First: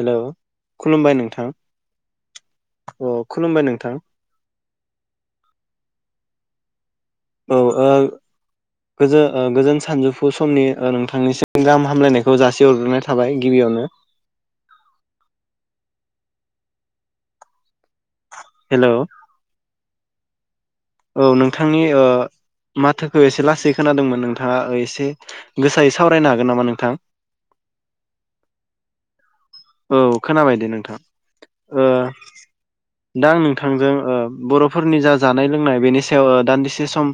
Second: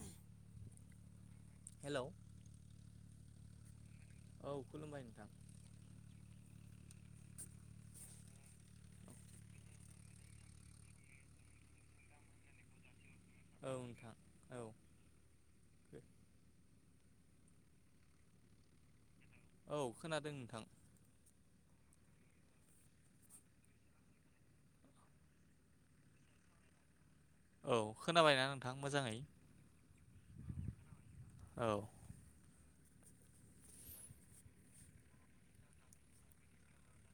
हेल' खुलुमबाय नोंथां। हेल' अ खुलुमबाय नोंथां। औ खुलुमबाय नोंथां। औ ओ गोजो ओ गोजोन सानजौफु समनि ओ नोंथांनिसिम गाहाम हामग्लायनायखौ जासिहरग्रोनाय था थाबाय औ गिबियावनो। नोंथां औ हेल' औ खोनादों नोंथां। औ नोंथांनि ओ माथोखौ एसे लासै खोनादोंमोन नोंथाङा ओ एसे गोसायै सावरायनो हागोन नामा नोंथां? औ खोनाबायना नोंथां मोजाङै? औ खोनाबाय दे नोंथां औ ओ दा आं नोंथांजों ओ बर'फोरनि जा जानाय लोंनाय बेनि सायाव दान्दिसे सम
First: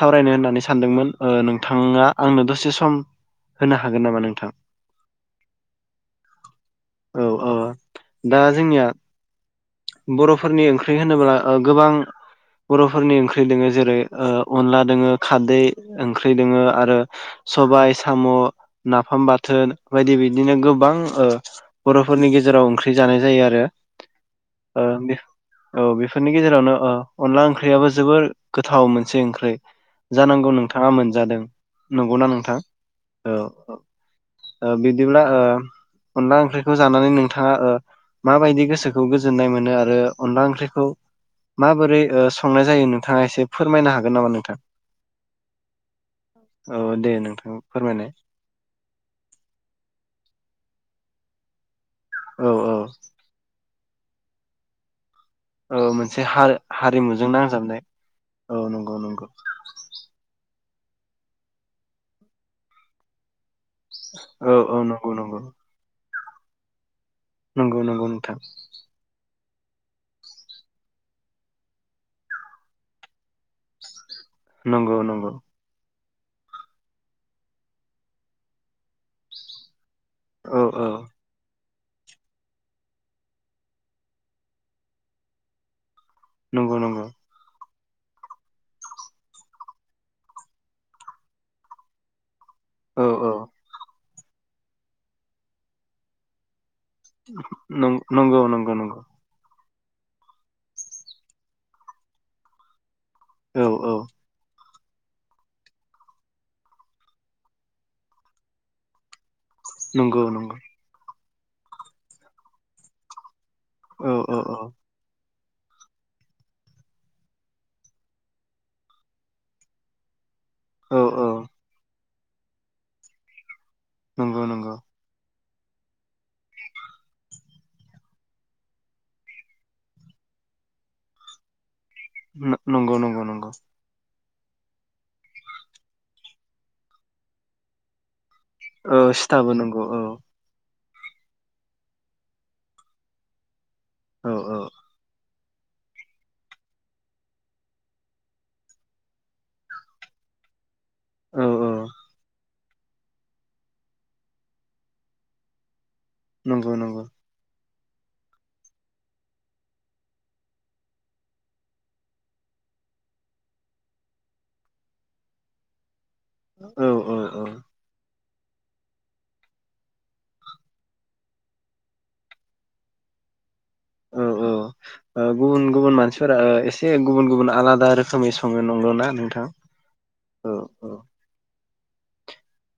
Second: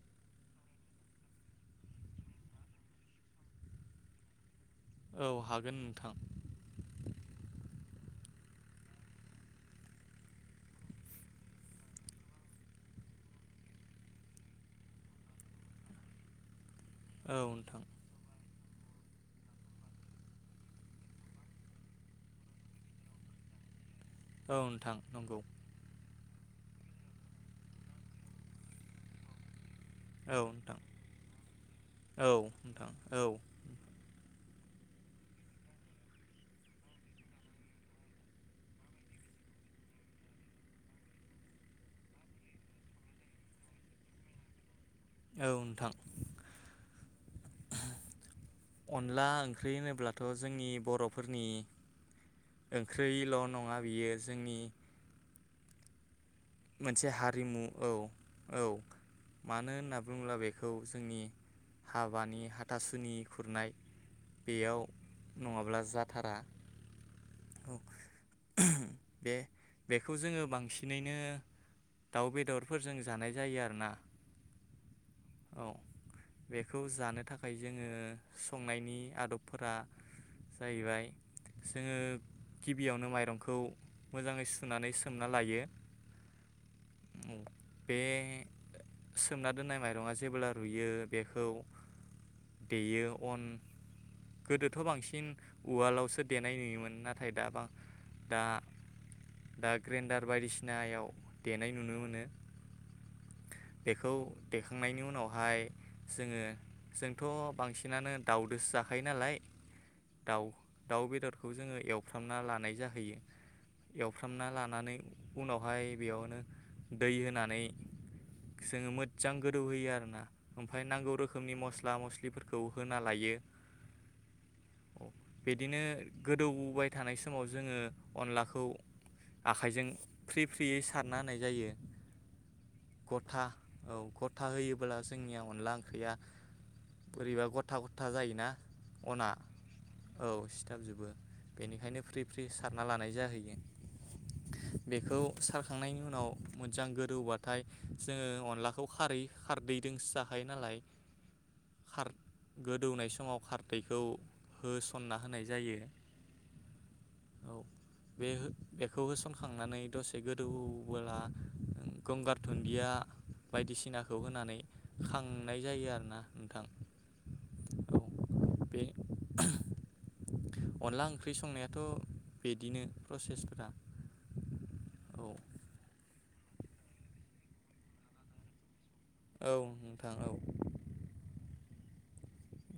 सावरायनो होननानै सानदोंमोन ओ नोंथाङा आंनो दसे सम होनो हागोन नामा नोंथां? औ हागोन नोंथां। औ औ दा जोंनिया बर'फोरनि ओंख्रि होनोब्ला ओ गोबां बर'फोरनि ओंख्रि दोङो जेरै अनला दोङो खारदै ओंख्रि दोङो। आरो औ नोंथां सबाइ साम'। नाफाम बाथोन बायदि बिदिनो गोबां ओ बर'फोरनि गेजेराव ओंख्रि जानाय जायो आरो। औ ओ नोंथां बेफ नंगौ औ बेफ फोरनि गेजेरावनो ओ अनला ओंख्रियाबो जोबोर गोथाव मोनसे ओंख्रि। औ जानांगौ नोंथां नोंथाङा मोनजादों नंगौना नोंथां औ औ। ओ बिदिब्ला ओ अनला ओंख्रि खौ जानानै नोंथाङा ओ माबायदि गोसोखौ गोजोननाय मोनो आरो अनला ओंख्रिखौ माबोरै ओ संनाय जायो नोंथाङा एसे फोरमायनो हागोन नामा नोंथां? औ नोंथां औ दे नोंथां फोरमायनाय अनला ओंख्रि होनोब्लाथ' जोंनि बर'फोरनि औ औ ओंख्रिल' नङा बियो जोंनि औ मोन एसे हा मोनसे हारिमुजों हारिमु नांजाबनाय औ औ नंगौ नंगौ खौ जोंनि हाबानि हाथासुनि खुरनाय औ औ नंगौ नंगौ। थारा नंगौ नंगौ नोंथां बे बेखौ जोङो बांसिनैनो दाउ बेदरफोरजों जानाय जायो आरोना नंगौ नंगौ। औ बेखौ जानो थाखाय जोङो संनायनि आदबफोरा औ औ जाहैबाय जोङो गिबियावनो माइरंखौ मोजाङै सुनानै सोमना लायो। नंगौ नंगौ बे सोमना दोननाय माइरङा जेब्ला रुयो बेखौ औ बेयो औ अन गोदोथ' बांसिन उवालावसो देनाय नुयोमोन नाथाय दा नं नंगौ दा नंगौ नंगौ दा ग्रेन्डार बायदिसिनायाव देनाय नुनो मोनो। औ औ बेखौ देखा नायनि उनावहाय जोङो जोंथ बांसिनानो दाउदोसो जाखायो नालाय नंगौ दाउ नंगौ दाउ बेदर खौ जोङो एवफ्रामना लानाय जाहैयो औ औ एवफ्रामना औ लानानै उनावहाय बेयाव नो दै होनानै जोङो मोजां गोदौहोयो आरो ना ओमफाय औ नांगौ औ रोखोमनि मस्ला मस लिफोरखौ होना लायो। नंगौ नंगौ। बिदिनो गोदौबाय थानाय समाव जोङो अनलाखौ आखाइजों फ्रि फ्रियै सारना होनाय जायो। नंगौ नंगौ नंगौ था होयोबोला जोंनिया अनला ओंख्रिया बोरैबा गथा गथा जायोना औ सिथाबो नंगौ औ। बजोबो बेनिखायनो फ्रि फ्रि सारना लानाय जाहैयो। औ औ बेखौ सार खांनायनि उनाव मोजां गोदौबाथाय जोङो अनलाखौ खारै खारदैदोंसो जाखायो नालाय औ औ खार गोदौनाय समाव खारदैखौ होसनना होनाय जायो। नंगौ नंगौ। खौ बे हो बेखौ होसनखांनानै दसे गो दौबोला गंगार धुन्दिया बायदिसिनाखौ होनानै खांनाय जायो आरो ना? औ औ औ। बे अनला ओंख्रि संनायाथ बिदिनो प्रसेसफोरा। औ औ। ओ औ गुबुन गुबुन मानसिफोरा ओ एसे एसे गुबुन गुबुन आलादा रोखोमै सङो नंगौ ना? नोंथां औ नोंथां औ औ।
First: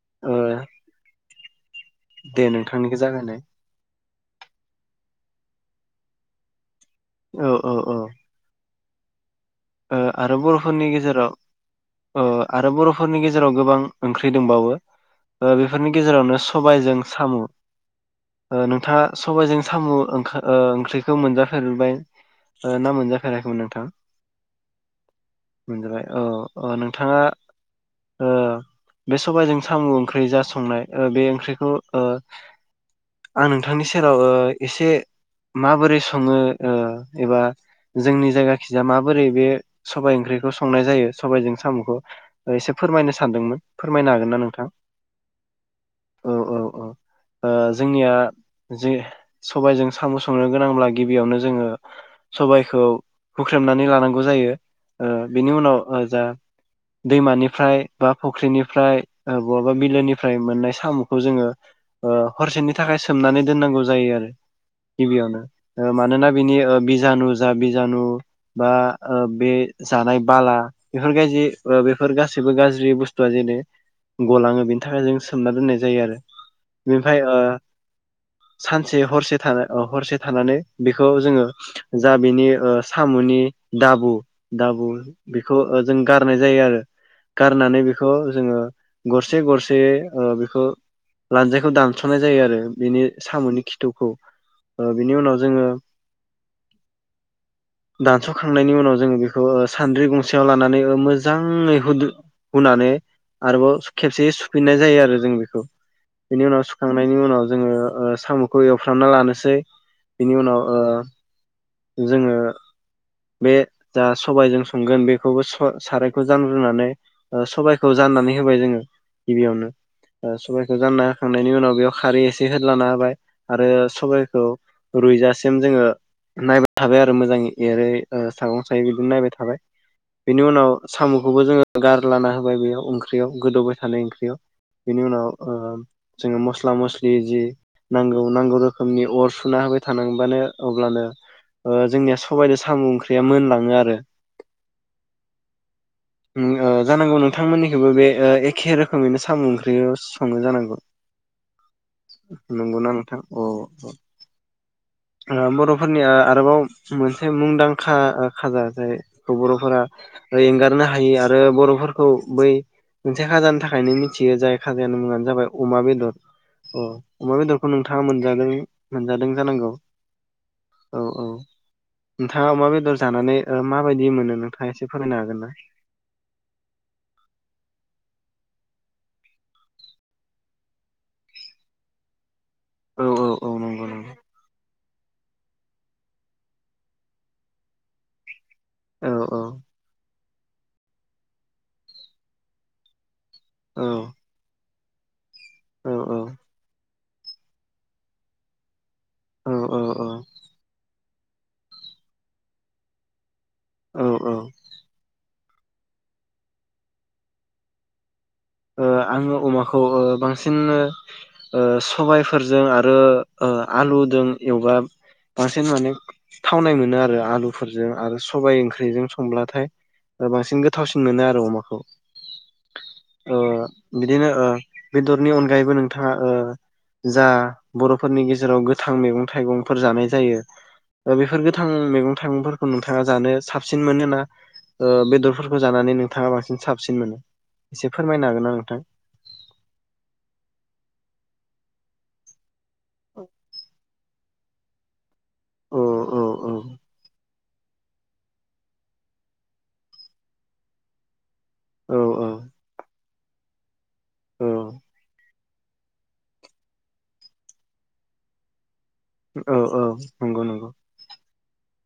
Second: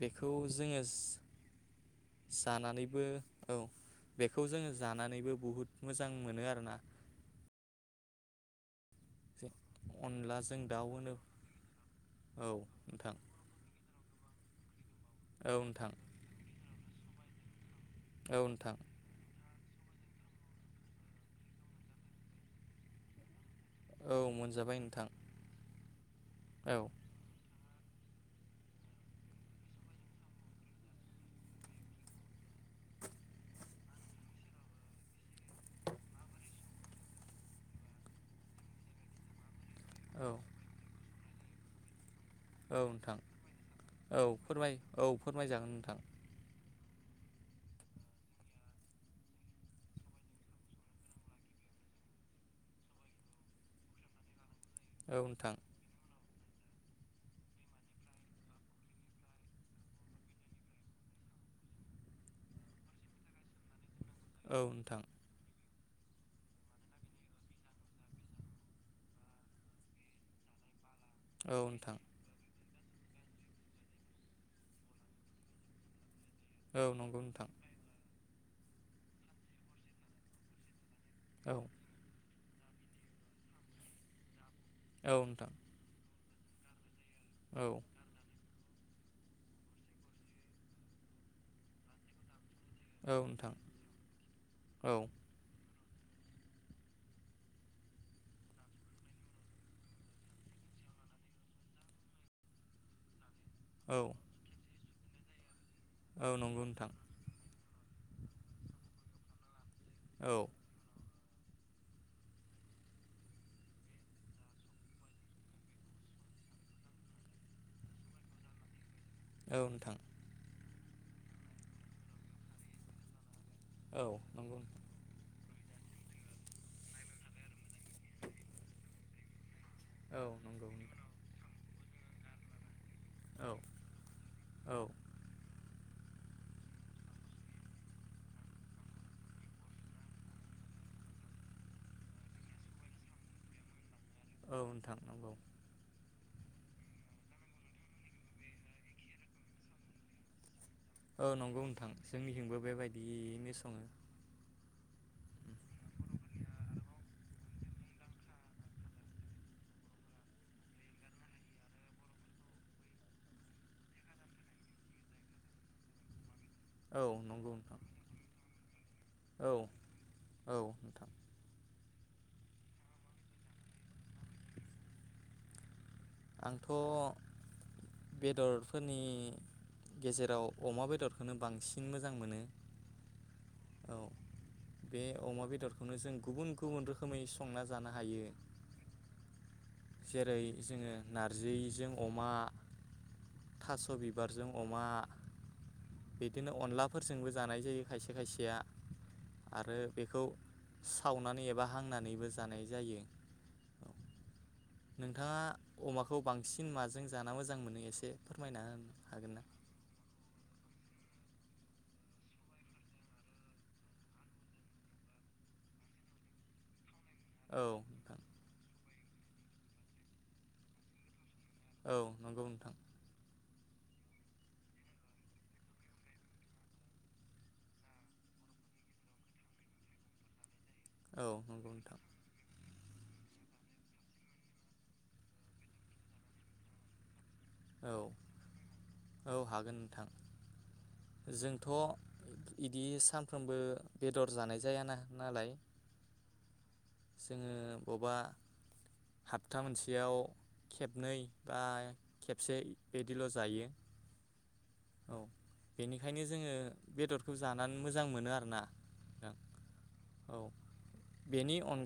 बेखौ ओ जोङोस [inaudible] दे नोंथांनिखो जागायनाय। औ बेखौ जोङो जानानैबो बुहुद मोजां मोनो आरोना। औ औ औ। ओ आरो अनलाजों बर'फोरनि दाउ होनो गेजेराव औ आरो ओ नोंथां बर'फोरनि गेजेराव गोबां ओंख्रि दंबावो। औ नोंथां बेफोरनि गेजेरावनो सबायजों सामु। औ ओ नोंथां नोंथाङा सबाइजों सामु ओंखा ओंख्रिखौ मोनजाफेरबाय ना मोनजाफेराखैमोन नों? नोंथां। जाबाय नोंथां। मोनजाबाय। औ अ औ नोंथाङा ओ बे सबायजों सामु ओंख्रि जा संनाय ओ बे ओंख्रिखौ ओ आं नोंथांनि सेराव ओ एसे माबोरै सङो ओ एबा जोंनि जायगा खिजा माब बोरै बे सबाइ औ ओंख्रिखौ संनाय जायो। सबायजों सामुखौ। एसे औ फोरमायनो नोंथां सानदोंमोन फोरमायनो औ हागोन ना नोंथां? फोरमाय औ फोरमायजागोन नोंथां औ औ औ। ओ जोंनिया जे सबाइजों सामु संनो गोनांब्ला गिबियावनो जोङो सबाइखौ हुख्रेमनानै ला नांगौ जायो। ओ औ बिनि नोंथां उनाव ओ जा दैमानिफ्राय बा फुख्रिनिफ्राय ओ बहाबा बिलोनिफ्राय मोननाय सामुखौ जोङो ओ हरसेनि थाखाय सोमनानै दोन्नांगौ जायो आरो औ नोंथां गिबियावनो ओ मानोना बिनि ओ बिजानु जा बिजानु बा ओ बे जानाय बाला बेफोर गाज्रि औ ओ नोंथां बेफोर गासिबो गा ज्रि बुस्थुआ जेरै गलाङो बेनि थाखाय जों सोमना दोननाय जायो आरो। औ बेनिफ्राय नंगौ ओ नोंथां। सानसे हरसे थानो अ हरसे थानानै बेखौ जोङो औ जा बिनि ओ सामुनि दाबु दाबु औ नोंथां बेखौ ओ जों गारनाय जायो आरो औ गारनानै बेखौ जोङो। गरसे गरसेयै ओ बेखौ लानजायखौ दानस'नाय जायो आरो। बेनि औ नोंथां साम'नि खिथौखौ ओ औ बिनि उनाव जोङो दानस' खांनायनि उनाव जोङो बेखौ सानद्रि गंसेयाव लानानै मोजाङै हुद हुनानै आरोबाव औ खेबसे सुफिननाय जायो आरो जों बेखौ औ बेनि उनाव नंगौ नोंथां सुखांनायनि उनाव जोङो ओ साम'खौ एवफ्रामना लानोसै। औ बिनि उनाव ओ जोङो बे जा सबायजों संगोन बेखौबो सा -सारायखौ जांग्रोनानै ओ सबायखौ जाननानै होबाय जोङो औ गिबियावनो नोंथां ओ सबाय खौ जानना होखांनायनि उनाव बेयाव खारै एसे होदलाना होबाय। आरो औ सबाइखौ नंगौ रुइजासिम जोङो नायबाय थाबाय आरो मोजां एरै ओ सागं सायो बिदिनो नायबाय थाबाय। औ बेनि उनाव नंगौ साम'खौबो जोङो गार लाना होबाय बेयाव ओं ख्रियाव औ गोदौबाय थानाय ओंख्रियाव। औ बिनि उनाव ओ जोङो मस्ला मस्लि जि नांगौ नांगौ रोखोमनि अर सुना होबाय थानांबानो अब्लानो ओ जोंनिया सबाइदो साम' ओं ख्रिया मोनलाङो आरो औ नोंथां नंगौ। उम ओ जानांगौ नोंथांमोननिखोबो बे ओ एखे रोखोमैनो साम' ओंख्रिखो सङो जानांगो। औ नंगौ नोंथां जोंनिथिंबो नंगौ ना नोंथां औ बेबायदियैनो सङो ओ बर'फोरनि आरोबाव मोनसे मुंदां खा खाजा जायखौ बर'फोरा एंगारनो हायि आरो बर'फोरखौ बै मोनसे खाजानि थाखायनो मिथियो जाय खाजानि मुङानो जाबाय अमा बेदर। ओ औ अमा नंगौ बेदरखौ नोंथां नोंथाङा मोनजादों मोनजादों औ जानांगौ औ औ। [unintelligible] नोंथाङा अमा बेदर जानानै ओ माबायदि मोनो नोंथाङा एसे फोरमायनो हागोन ना? आंथ' बेदरफोरनि गेजेराव अमा बेदरखौनो बांसिन मोजां मोनो औ औ औ नंगौ औ नंगौ बे अमा बेदरखौनो जों गुबुन गुबुन रोखोमै संना जानो हायो। औ औ। जेरै जोङो नारजिजों अमा। थास' बिबारजों अ मा औ औ बिदिनो अनला फोरजोंबो जानाय जायो खायसे खायसेया। आरो औ औ बेखौ खावनानै एबा हांनानैबो जानाय जायो। औ औ। नोंथाङा अमाखौ बांसिन माजों जाना मोजां मोनो एसे फोरमायना ओ होनो हागोन आङो ना अमाखौ ओ बांसिन ओ सबायफोरजों आरो ओ आलुदों एवबा बांसिन माने थावनाय मोनो आ ओ औ आलुफोरजों आरो नोंथां सबाइ ओंख्रिजों संब्लाथाय बांसिन गोथावसिन मोनो आरो। अमाखौ औ नंगौ नोंथां। ओ बिदिनो ओ बेदरनि अनगायैबो नोंथाङा ओ जा बर'फोरनि गेजेराव गोथां मैगं थाइगंफोर जानाय जायो। ओ औ बेफोर गोथां नंगौ नोंथां मैगं थाइगंफोर नोंथाङा जानो साबसिन मोनो ना ओ बेदरफोरखौ जानानै नोंथाङा बांसिन साबसिन मोनो? एसे औ फोरमायनो हागोन ना नोंथां? औ हागोन नोंथां जों थ' इदि सानफ्रोमबो बेद दर जानाय जायाना। नालाय औ औ जोङो बबेबा हाबथा मोनसेयाव खेबनै बाय औ बिदिल' जायो। औ औ बेनिखायनो जोङो बेदर जानानै मोजां मोनो आरोना। नोंथां औ औ नंगौ नंगौ।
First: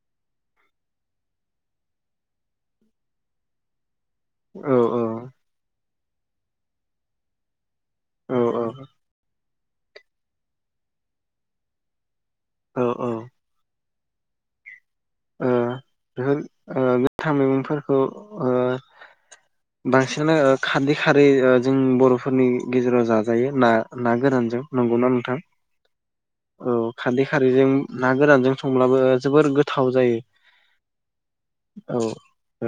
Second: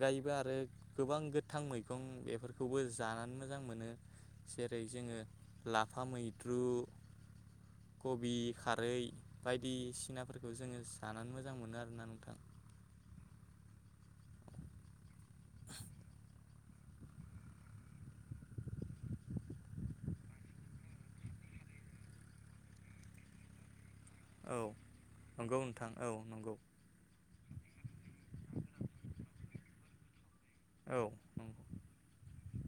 गायबो आरो गोबां गोथां मैगं बेफोरखौबो जानानै मोजां मोनो। जेरै औ औ। जोङो लाफा मैद्रु। औ कबि खारै। बायदिसिनाफोरखौ जोङो जानानै मोजां मोनो आरोना नोंथां। औ औ। ओ बेफोर ओ गोथां मैगंफोरखौ ओ बांसिनो खारदै खारै ओ जों बर'फोरनि गेजेराव जाजायो ना? ना औ गोरानजों नंगौनाा नोंथां नंगौ नोंथां औ नंगौ औ खारदै खारैजों ना गोरानजों संब्लाबो जोबोर गोथ थाव जायो। औ नंगौ औ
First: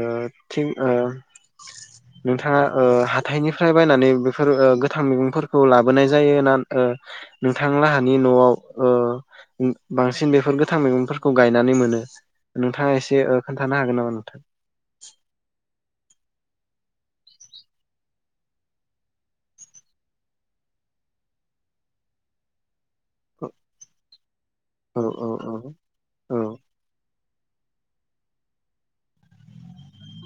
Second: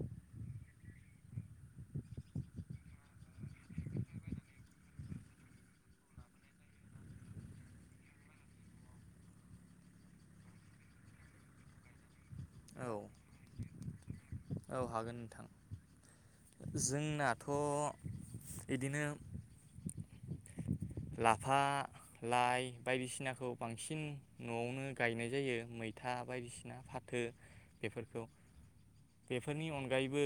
ओ थि ओ नोंथाङा ओ हाथायनिफ्राय बायनानै बेफोर ओ गोथां मैगंफोरखौ लाबोनाय जायो ना ओ नोंथां लाहानि नआव बांसिन बेफोर गोथां मैगंफोरखौ गायनानै मोनो। [inaudible] औ नोंथाङा एसे ओ खोनथ थानो हागोन नामा? औ हागोन नोंथां। जोंनाथ इदिनो लाफा लाइ। औ बायदिसिनाखौ बांसिन नआवनो औ औ गायनाय औ जायो मैथा औ बायदिसिना फाथो। बेफोरखौ बेफोरनि अनगायैबो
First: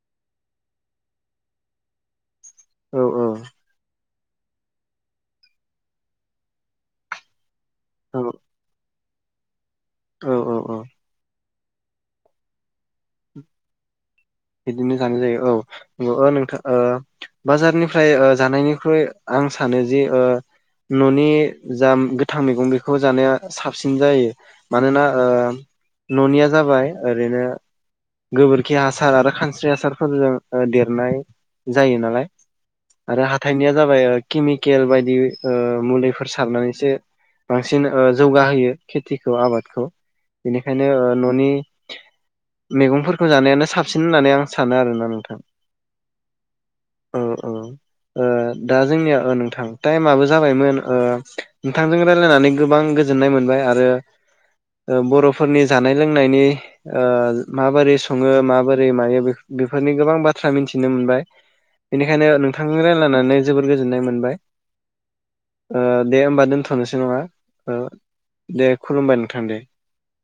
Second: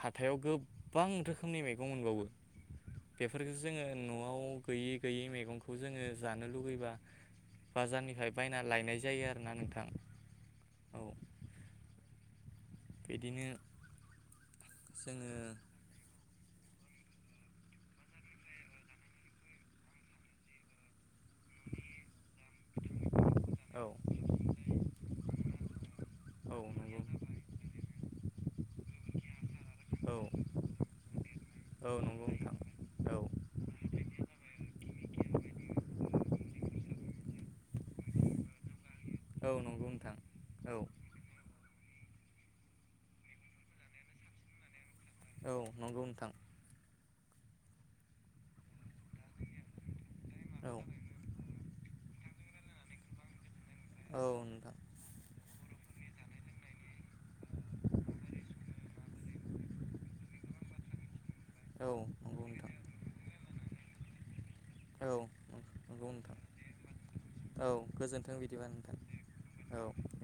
हाथायावबो गोबां रोखोमनि मैगं मोनबावो। बेफोरफोरखो जोङो। नआव गैयै गैयै मैगंखौ जोङो जानो लुुबैबा औ बाजारनिफ्राय बायना लायनाय जायो आरोना नोंथां। औ औ औ। बिदिनो बिदिनो जानाय जोङो जायो औ नगौ नों ओ बाजारनिफ्राय ओ जानायनिख्रुइ आं सानो जे ओ न नि जा गोथां मैगं बेखौ जानो औ साबसिन जायो मानोना ओ ननिआ औ जाबाय नंगौ ओरैनो गोबोरखि हास सार आरो स्रि औ हासारफोरजों देरनाय औ जायो नालाय नंगौ नोंथां औ आरो हाथाइनिया जाबाय केमिकेल बायद बि ओ मुलिफोर सारनानैसो बांसिन ओ जौगाहोयो। खेथिखौ औ आबादखौ नंगौ नोंथां औ बेनिखायनो ओ न'नि मैगंफोरखौ जानायानो साबसि न होननानै आं सानो आरोना। औ नंगौ नोंथां। ओ ओ ओ दा जोंनिया ओ नोंथां टाइम आबो औ जाबायमोन ओ नोंथांजों रायलायनानै गोबां गोजोननाय मोनबाय आ रो औ नोंथां ओ बर'फोरनि जानाय लोंनायनि ओ माबोरै सङो माबो रै मायो बेफो बेफोरनि गोबां बाथ्रा मिथिनो मोनबाय। औ बेनिखायनो नंगौ नोंथां नोंथांजों रायलायनानै जोबोर गोजोननाय मोनबाय। औ ओ नंगौ दे नोंथां होमबा दोन्थ'नोसै नङा औ ओ गोजोन्थों बिदिबा दे खुलुमबाय नोंथां दे। औ